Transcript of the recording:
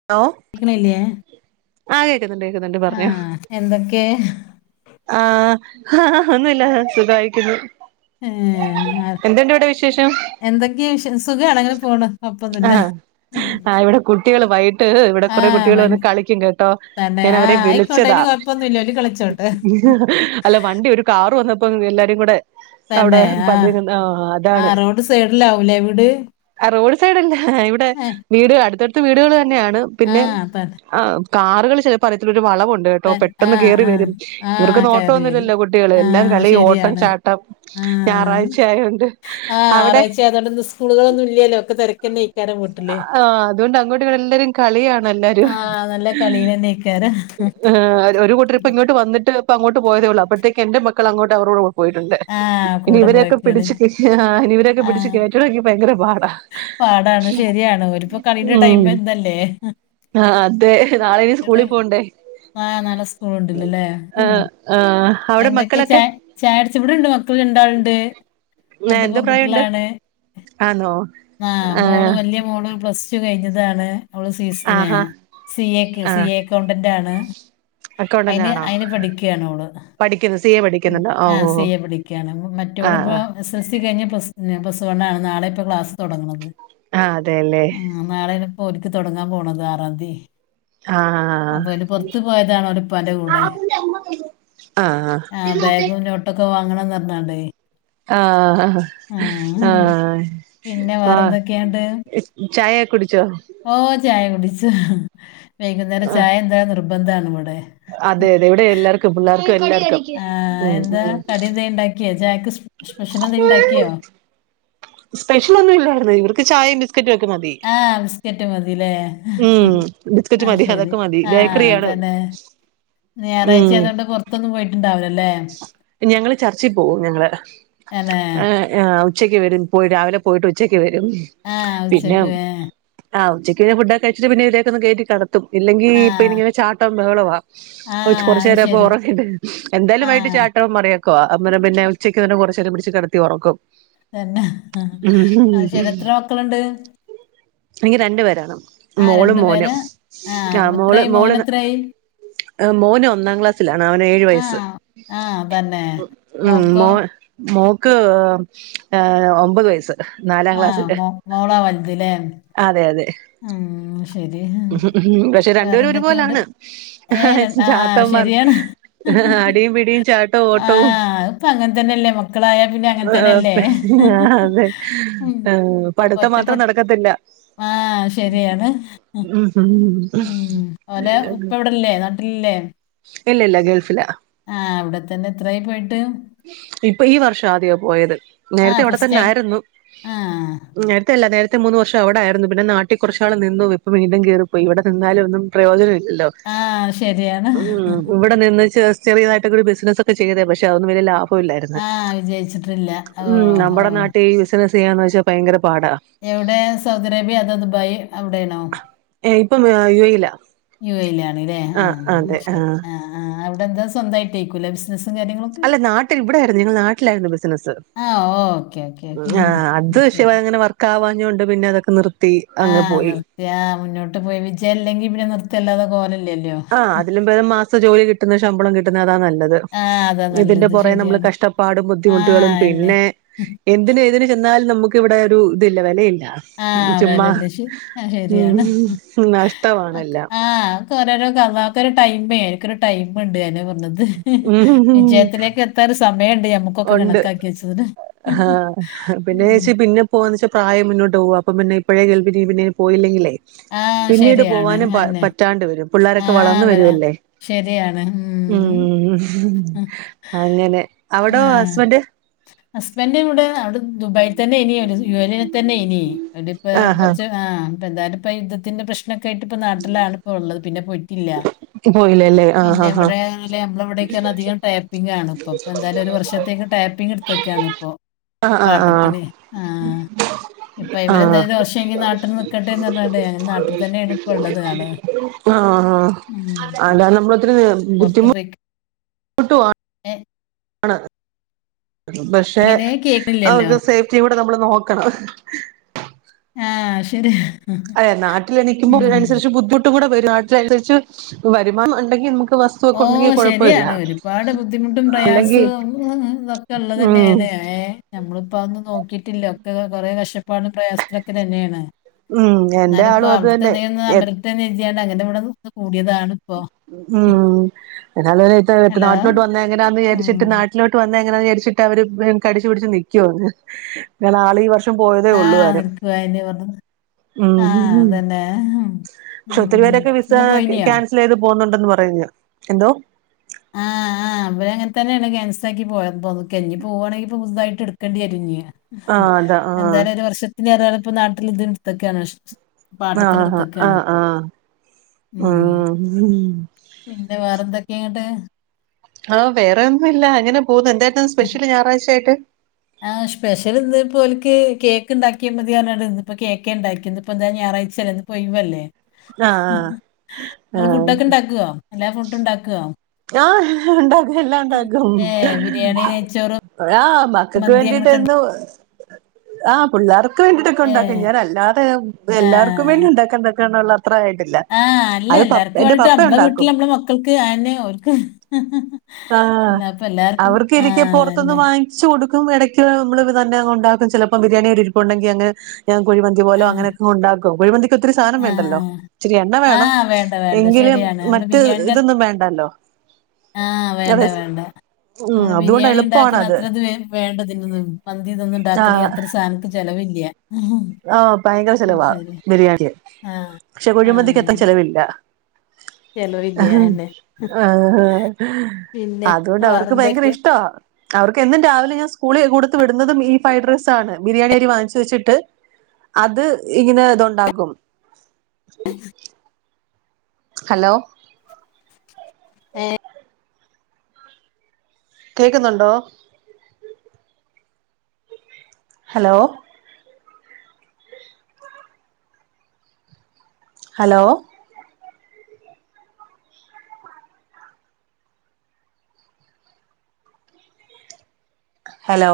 [unintelligible] ക്ക്ണില്ലേ ആഹ് കേക്കുന്നുണ്ട് കേക്കുന്നുണ്ട് പറഞ്ഞോ എന്തൊക്കെ ആഹ് ആഹാ ഒന്നുല്ല സുഖായ്ട്ടിര്ന്നു ഏഹ് എന്തുണ്ടവിടെ വിശേഷം എന്തൊക്കെശ് സുഖാണ് അങ്ങനെ പോണ് കൊപ്പൊന്നുല്ല ആഹ് ഉം ആഹ് ഇവിടെ കുട്ടികള് വൈ ട്ട് ഇവടെ ആ കുറെകുട്ടികൾ വന്ന് ഭയങ്ക- കളിക്കും കേട്ടോ തന്നെ ആ ആയിക്കോട്ടെ ഞാനവരെവിളിച്ചതാ അതിന് കുഴപ്പമൊന്നുമില്ല ഒരു കളിച്ചോട്ടെ ഉം. അല്ല വണ്ടിഒര് കാറ് വന്നപ്പോ എല്ലാരുംകൂടെ അവ്ടെ തന്നെ ആ പതുങ്ങ്ന്ന് ആഹ് ആ അതാണ് റോഡ് സൈഡിലാവൂലേ വീട് ആഹ് റോഡ് സൈഡെന്നാ ഇവടെ ഏ, വീട് അടുത്തടുത്ത് വീടുകൾ തന്നെയാണ് ആ തന്നെ പിന്നെകാറുകൾ ചെൽപ്പോ അറിയത്തുള്ള ഒര് വളവുണ്ട് ണ്ട്കേട്ടോ ത- ആ പെട്ടെന്ന് ആ കേറിവെരും ആ കയറി വരും ഇവർക്നോട്ടൊന്നുമില്ലല്ലോ കുട്ടികൾ ആ എല്ലാംകളിഓട്ടം ശരിയാണ് ചാ ട്ടം ആ ഞായറാഴ്ച ആയോണ്ട്അവിടെ [unintelligible] സ്കൂളൊന്നുല്ലല്ലോ ഒക്കെതെരക്കെന്നേയ് ആഹ് അതോണ്ട് അങ്ങോട്ട് ഇങ്ങോട്ടും എല്ലാരുംകളിയാണ് എല്ലാരും ആ നല്ല കളിയിൽ തന്നെ ഇക്കാരം അഹ് ആഹ് ഒര് ഒര്കൂട്ടർ ഇങ്ങോട്ട്ന്നിട്ട്പ്പങ്ങോട്ട് പോയെതെള്ളൂ അപ്പോഴത്തേക്ക് എന്റെ മക്കൾങ്ങോട്ട് അവരോട് പോയിട്ടുണ്ട് ആ കൂടെ ഇനിഇവരെയൊക്കെ പോയിക്കാണ് പിടിച്ച് ആഹ് ഹാ ഇനിവരൊക്കെ ആ പിടിച്ച് കേറ്റണെങ്കി ഭയങ്കരപാടാ പാടാണ് ശെരിയാണ് ഒരിപ്പോ കളിന്റെ ടൈം ഇതല്ലേ ആഹ് അതെ നാളെഇനി സ്കൂളിൽ പോണ്ടേ ആഹ് ന്നാളേ സ്കൂൾ ഇണ്ടല്ലോലേ ഉം ആഹ് ആഹ് അവിടെ എന്തൊക്കെ ചാ മക്കളൊക്കെ ചായൊട്ച് ഇവ്ടെണ്ട് മക്കൾരണ്ടാൾണ്ട് രണ്ട് എന്ത് പ്രായമുണ്ട് പെൺകുട്ടിളാണ്. ആന്നോ? ആഹ് മോളു വല്ല്യ മോള് പ്ലസ് ടു കയ്ഞ്ഞതാണ്. ഓള് സി സിന്നേ ആഹാ സി എക്ക് സി ആഹ് എ ക്കൗണ്ടന്റാണ്. അക്കൗണ്ടന്റ് അയ്ന്, ആണോ അയ്ന് പഠിക്കാണ്ഓള്. പഠിക്കുന്നു സി എ ഉം പഠിക്കുന്നുണ്ടോ ഓ ആഹ് സി ഓ എ പഠിക്കാണ് ആഹ് മറ്റോള്പ്പോ ആഹ് എസ് എൽ സി കയ്ഞ്ഞപ്ലസ് പിന്നെ പ്ലസ്സ് വണ്ണാണ് നാളെപ്പൊ ക്ലാസ്തൊടങ്ങ് ണത്. ആഹ് അതെല്ലേ. ആഹ് നാളെപ്പോ ഓര്ക്ക് തൊടങ്ങാൻ പോണത് ആറാംന്തി. ആഹ് അപ്പോല് പൊർത്ത് പോയതാണ് ഓലേപ്പാന്റെ കൂടേ ആഹ് ഹാ [unintelligible] ട്ടൊക്കെ വാങ്ങണന്ന് പറഞ്ഞാണ്ടേയ് ആഹ ആഹ് ഹ് ആഹ് പിന്നെ ആ വേറെ എന്തൊക്കെയാണ്ട് സ് ചായ യൊക്കെ കുടിച്ചോ ഓ ചായ കുടിച്ച് ഹ് വൈകുന്നേരം ആഹ് ചായ എന്തായ നിർബന്ധണ് വിടെ അതെ അതെ ഇവിടെ എല്ലാർക്കും പിള്ളേർക്കും എല്ലാർക്കും ഉം ഉം ക്കിയ ചായക്ക് സ് സ്പെഷ്യലെ ന്തേലും ഉണ്ടാക്കിയോ സ്പെഷ്യലൊന്നുല്ലായിരുന്നു ഇവർക്ക് ചായയും ബിസ്ക്കറ്റുഒക്കെമതി. ആ ബിസ്ക്കറ്റ് മതിലേ.. ഹ് ഹ ഉം ബിസ്ക്കറ്റ് ഹഅ യ് മതി ശരി അതൊക്കെ മതി ആഹ് ബേക്കറിയാണ് തന്നെ ഇന്ന് ഉം ഞായറാഴ്ച്ചായതുകൊണ്ട് പൊറത്തൊന്നും പോയിട്ടുണ്ടാവ് ലല്ലേ ഞങ്ങള് അനേ.. ആആ ഉച്ചയ്ക്ക് വരും പോയി രാവിലെ പോയിട്ട് ഉച്ചയ്ക്ക് വരും. ഹ് ആഹ് ഉച്ചക്കുവേ ആഹ് ഉച്ചക്ക്ഫുഡൊക്കെഴിച്ചിട്ട് പിന്നെ ഇവരൊകെഒന്ന് കയറ്റി കടത്തും ഇല്ലെങ്കീ ആ പിന്നിവിടെഇങ്ങനെ ചാട്ടം ബഹളവാ ആ ഓ കൊറച്ചു അത് നേരംപ്പൊ ശരി ഉറങ്ങട്ടെ ആ എന്തായാലും വൈകിട്ട് ചാട്ട മറയാ കൊ അന്നേരം പിന്നെ ഉച്ചക്ക് തന്നെകൊറച്ച് രം പിടിച്ച് കിടത്തി ഉറക്കും തന്നെ ഹ് ഹ ഹ് ഉം അയ് ശരി എത്ര മക്കളുണ്ട് എനിക്ക് രണ്ടു പേരാണ് ആ മോളും രണ്ടുപേര് മോനും ആ ക്കാ മോള് എത്രയായി മോള് മോനെത്രയായി മോനു ഒന്നാം ക്ലാസ് ലാണ് അവന് ഏഴു ആ വയസ്സ്. ആ തന്നെ ഉം മോക്കോ മോന് മോക്ക്... ഏ.. ഒമ്പത് വയസ്സ് നാലാം ആഹ് ക്ലാസ്സില് മോളാ വലുത് ലേ അതെ അതെഹ് ഉംഊമ്ശ് ഉഹും ഉഹും പക്ഷെ രണ്ടുപേരും ഒരുപോലാണ് ഏ അഹ ഹ് രൺ- ആ ചാട്ട [unintelligible] ശരിയാണ് ഹ ഹ ഹ അടിയും പിടിയും ചാട്ടോ ആ ഓട്ടവും ഇപ്പൊ അങ്ങനെ തന്നെയല്ലേ മക്കളായ പിന്നെ അങ്ങനെ തന്നെയല്ലേ ഉം [unintelligible] പഠിത്തം മാത്രം നടക്കത്തില്ല ആഹ് ശരിയാണ് ഹ് ഹും ഉം ഉം ഓലെ ഉപ്പ ഇവിടല്ലേനാട് ട്ട ല്ലേ ഇല്ലല്ല ഗൾഫില ആഹ അവിടെ തന്നെ എത്രായി പോയിട്ട്? ഇപ്പൊ ഈ വർഷ ആദ്യാപോയത് ആ നേരത്തെ ഇവിടെ ഫസ്റ്റ് തന്നെ ആയിട്ട് ആയിരുന്നു ആ നേരത്തെ അല്ല നേരത്തെ മൂന്ന് വർഷം അവിടെ ആരുന്നു പിന്നെ നാട്ടിൽ കുറച്ചാൾ നിന്നു ഇപ്പ വീണ്ടും കേറിപ്പോയി ഇവിടെ നിന്നാലു ഒന്നും പ്രയോജനമില്ലല്ലോ ആഹ് അത് ശരിയാ... ഉമ് ഇവിടെ നിന്ന് ചെ ചെറിയതായിട്ടൊക്ക ഒരു ബിസിനസ്സൊക്കെ ചെയ്തേ പക്ഷെ അതൊന്നും വലിയ ലാഭ ല്ലായിര്ന്നു ആ വിജയിച്ചിട്ടില്ല ഓ ഉം ഓ നമ്മുടെ നാട്ടി ഈ ബിസിനസ് ചെയ്യാന്ന് വെച്ചാ ഭയങ്കര പാടാ എവിടെ സൗദി അറേബ്യ അതോ ദുബായ് അവിടെണോ ഇപ്പം യു എയിലാ യു എയിലാണല്ലേ ആഹ് ആഹ അതെ ശരി ആഹ് ആഹ അവിടെന്താ സ്വന്തമായിട്ടേക്കൂല്ലെ ബിസ് സും കാര്യങ്ങളും അല്ല നാട്ടിൽ ഇവിടെയായിരുന്നു നിങ്ങൾ നാട്ടിലായിരുന്നു ബിസിനസ്സ് ആ ഓക്കെ ഓക്കെ ഓക്കെ ആ അത് വിഷയ ശരി അങ്ങനെ വ കാവാഞ്ഞ കൊണ്ട് പിന്നെ അതൊക്കെ നിർത്തി ആ അങ്ങെ പോയി നിർത്തിയ മുന്നോട്ട് പോയി വിച്ച അല്ലെങ്കി പിന്നെ നിർത്തല്ലാതെ കോല ആഹ് അതിലും പേതംമാസ ജോലി കിട്ടുന്നുന്നത് ശമ്പളം കിട്ടുന്ന അതാ നല്ലത് ആ അതാ ഇതിന്റെ നല്ലത് പുറേ നമ്മള് ശരിയാണ് കഷ്ടപ്പാടും ആ ബുദ്ധിമുട്ടുകളും എന്നെ പിന്നെ എന്തിന് ഏതിന് ചെന്നാലും നമുക്ക് ഇവിടെ ഒരു ഇതില്ല വിലയില്ല ആഹ ചുമ്മാ വിലല്ലശആ ശരിയാണ് ഉം നഷ്ടമാണെല്ലാം ആഹ ഓരോരോ കളത്തൊരു ടൈം എനിക്കൊരു ടൈമുണ്ട് അതാ പറഞ്ഞത് ഉം വിജയത്തിലേക്ക് എത്ത ഒരു സമയണ്ട് നമ്മുക്കൊക്കെ ഉണ്ട് കണക്കാക്കി വെച്ചത് പോവാന്ന്ച്ചാ പ്രായം മുന്നോട്ട് പോക അപ്പൊ പിന്നെ ഇപ്പഴേ പിന്ന പോയില്ലെങ്കിലേ ആ പിന്നീട് ശരിയാണ് പോവാനും അന്നെ പറ്റാണ്ട് വരും ആ പിള്ളേരൊക്കെ വളർന് വരാ വരുവല്ലേ ഉം അങ്ങനെ അവിടോ ആഹ് ഹസ്ബൻഡ് ഹസ്ബൻഡും ഇവിടെ അവിടെ ദുബായിൽ തന്നെ ഇനിയ യു എനെ തന്നെ ഇനി അവിടിപ്പ ആഹ് ആഹ് കുറച്ച് ആ എന്തായാലുപ്പ യുദ്ധത്തിന്റെ പ്രശ്നം ക്കെയിട്ട് ഇപ്പ നാട്ടിലാണ് ഇപ്പ ഉള്ളത് പിന്നെ പോയിട്ടില്ല. പോയില്ലല്ലേ ആഹ് പിന്നെ ആഹ് ഇവിടെ നമ്മള ഇവിടൊക്ക അധികം ടാ ടാപ്പിംഗാണ് ഇപ്പൊ എന്താലും ഒരു വർഷത്തേക്ക് ടാപ്പിംഗ് എടുത്ക്കണ് ഇപ്പോ ആഹ് ആഹ് പാട്ടത്തിന് ആഹ് ഇപ്പ ആഹ് ആഹ് അയ്മലെന്തേലും ദോഷങ്കി നാട്ടില് നിക്കട്ടെന്ന് അതെ നാട്ടിൽ തന്നെയാണ് ഇപ്പ ഉള്ളത് ആള് ആഹ് ആ അത നമ്മള ഒത്തിരി ബുദ്ധിമു വെക്ക കുട്ടുവാ ആണ് പക്ഷെ എങ്ങനെ കേൾക്കില്ലല്ലോ അവർക്ക് സേഫ്റ്റി കൂടെ നമ്മൾ നോക്കണം. ആഹ് ശരിയാ. അതെ നാട്ടില് നിക്കുമ്പോ അതിനനുസരിച്ച് ബുദ്ധിമുട്ട് കൂടെ വരും നാട്ടിനനുസരിച്ച് വരുമാനം ഉണ്ടെങ്കിൽ നമുക്ക് ഓ വസ്തുവൊക്കെ ഉണ്ടെങ്കി കൊഴപ്പമില്ല ശരിയാണ് ഒരുപാട് ബുദ്ധിമുട്ടും അല്ലെങ്കി പ്രയാസവും ഇതൊക്കെ ഉള്ളത് തന്നെയ ഉം ഏഹ് നമ്മളിപ്പ അതൊന്നും നോക്കിയിട്ടില്ല ഒക്കെ കൊറെേ കഷ്ടപ്പാടും പ്രയാസത്തിലൊക്കെ തന്നെയാണ് ഉം എന്റെ എന്നാല ഇപ്പോ ആളും അത് അവിടുത്തെന്നെയൊന്ന് ഒന്ന് തന്നെ അമരട്ടെനെരതിയണ്ട് അങ്ങനന്റെ ഇവിടെന്ന് കൂടിയതാണ് ഇപ്പോ ഉം എന്ന ഹലോ നാട്ടിലോട്ട് വന്ന എങ്ങനാന്ന് ഉം വിചാരിച്ചിട്ട് വീട്ടിലോട്ട് വന്ന എങ്ങന വിചാരിച്ചിട്ട് അവര് കടിച്ചു പിടിച്ച് നിക്കുവാണ് കാരണംആള് ഈ വർഷം പോയതേ ആ ഉള്ളൂ കരം നിൽക്കുക എന്നെ പറഞ്ഞു ആ ഉം അതന്നെ പക്ഷേ ഒത്തിരി പേരൊക്കെ വിസ നിങ്ങൾ പോയിനിയോ ക്യാൻസി ലീത്പോന്നുണ്ടെന്ന് പറയുന്നു എന്തോ ആഹ് ആഹ് അവര് അങ്ങനെ തന്നെയാണ് കാൻസ്സലാക്കി പോയപ്പൊക്കെ ഇഞ്ഞി പോവാണെങ്കി പുതുതായിട്ട് എടു നക്കേണ്ടവരും ആഹ് അതാ ആഹ് എന്തായാലും ഒരു വർഷത്തിന് അറിയ ഇപ്പോ നാട്ടിൽ ഇത് ഇടുത്തൊക്കെയാണ് ആഹ് ആ് ആഹ് ആഹ് ഉം. ആഹ് ആ പിന്നെ വേറെ എന്തൊക്കെന്ന്ട്ട് ആഹ് വേറെ ഒന്നുല്ല അങ്ങനെ പോകുന്നു എന്തായിരുന്നുന്ന് സ്പെഷ്യല് ഞറാഴ്ച ആയിട്ട് ആ സ്പെഷല് ഇന്ന് ഇപ്പോലക്ക് കേക്ക് ഉണ്ടാക്കിയാ മതിയ പറഞ്ഞ് കേക്ക് ഉണ്ടാക്കിന്ന് ഇപ്പൊ എന്താ ഞായറാഴ്ചല്ലേന്ന് ഇന്ന്പ്പൊയവല്ലേ ആഹ് നിങ്ങള് ആഹ് ഫുഡൊക്കെ ഉണ്ടാക്കുവ എല്ലാ ഫുഡും ഉണ്ടാക്കുവ ആ ഉണ്ടാക്കും എല്ലാ ഉണ്ടാക്കും. ഏ ബിരിയാണി നെയ്ച്ചോറ് മക്കൾക്ക് മന്തി വേണ്ടിട്ട് അങ്ങനൊക്കെ ഉണ്ട് എന്തോ ആ പിള്ളേർക്ക് വേണ്ടിട്ടൊക്കെ ഏ ഉണ്ടാക്കാ ഞൻ അല്ലാതെ എല്ലാർക്കും ആഹ്. വേണ്ടി ഉണ്ടാക്കാനുള്ള അത്രായിട്ടില്ല ആഹ് അല്ല അത് പപ്പ എല്ലാർക്കും എന്റെ വേണ്ടിട്ട് പപ്പ നമ്മളെ ഉണ്ടാക്കും. വീട്ടില് നമ്മളെ മക്കൾക്ക് ആ അയന്നെ ഓർക്ക് ആ അവർക്ക് ഇരിക്കെ ആഹ് പുറത്തൊന്ന് അതെ. വാങ്ങ വാങ്ങിച്ച് കൊടുക്കും ഇടക്ക് നമ്മള് ഇത് തന്നെ ഉണ്ടാക്കും ചിലപ്പോ ബിരിയാണി അരി ഇരിപ്പുണ്ടെങ്കി അങ്ങ ഞാൻ കുഴിമന്തി പോലോ ആഹ് അങ്ങനൊക്കെ ഉണ്ടാക്കും കുഴിന്തി ഒത്തിരി സാധനം വേണ്ടല്ലോ ആഹ്. ഇച്ചിരി എണ്ണ വേണം ആഹ് വേണ്ട വേണ്ട എങ്കിലും ശരിയാണ്. നമ്മള് മറ്റ് ബിരിയാണിന്റെ അത് ഇതൊന്നും വേണ്ടല്ലോ. ആഹ് വേണ്ട അതെ വേണ്ട. ഉം നമ്മള് അതുകൊണ്ട് ബിരിയാണി ഇണ്ടാക്കണ എളുപ്പമാണത് അത്ര ഇത് വേണ്ടതിന്ന് മന്തി ഇതൊന്നും ഇണ്ടാക്കണെ ആഹ് അത്ര സാധന ചെലവില്ല ഉം, ആഹ് ഭയങ്കര ചെലവാണ് ശരി ബിരിയാണി ആഹ് പക്ഷെ കുഴിമന്തിക് അത്ര ആഹ് ചെലവില്ല. ചെലവില്ല അയന്നെ. ആ പിന്നെ അതുകൊണ്ട് അവർക്ക് ഭയങ്കര വേറെന്തൊക്കെ? ഇഷ്ടവാ അവർക്ക് എന്നും രാവിലെ ഞാൻ സ്കൂളിൽ കൊടുത്ത് വിടുന്നതും ഈ ഫ്രൈഡ് റൈസാണ് ബിരിയാണിരി വാങ്ങിച്ച് വെച്ചിട്ട് അത് ഇങ്ങനെ ഇത്ണ്ടാകും ഉ ഹലോ ഏഹ് കേക്കുന്നുണ്ടോ ഹലോ ഹലോ ഹലോ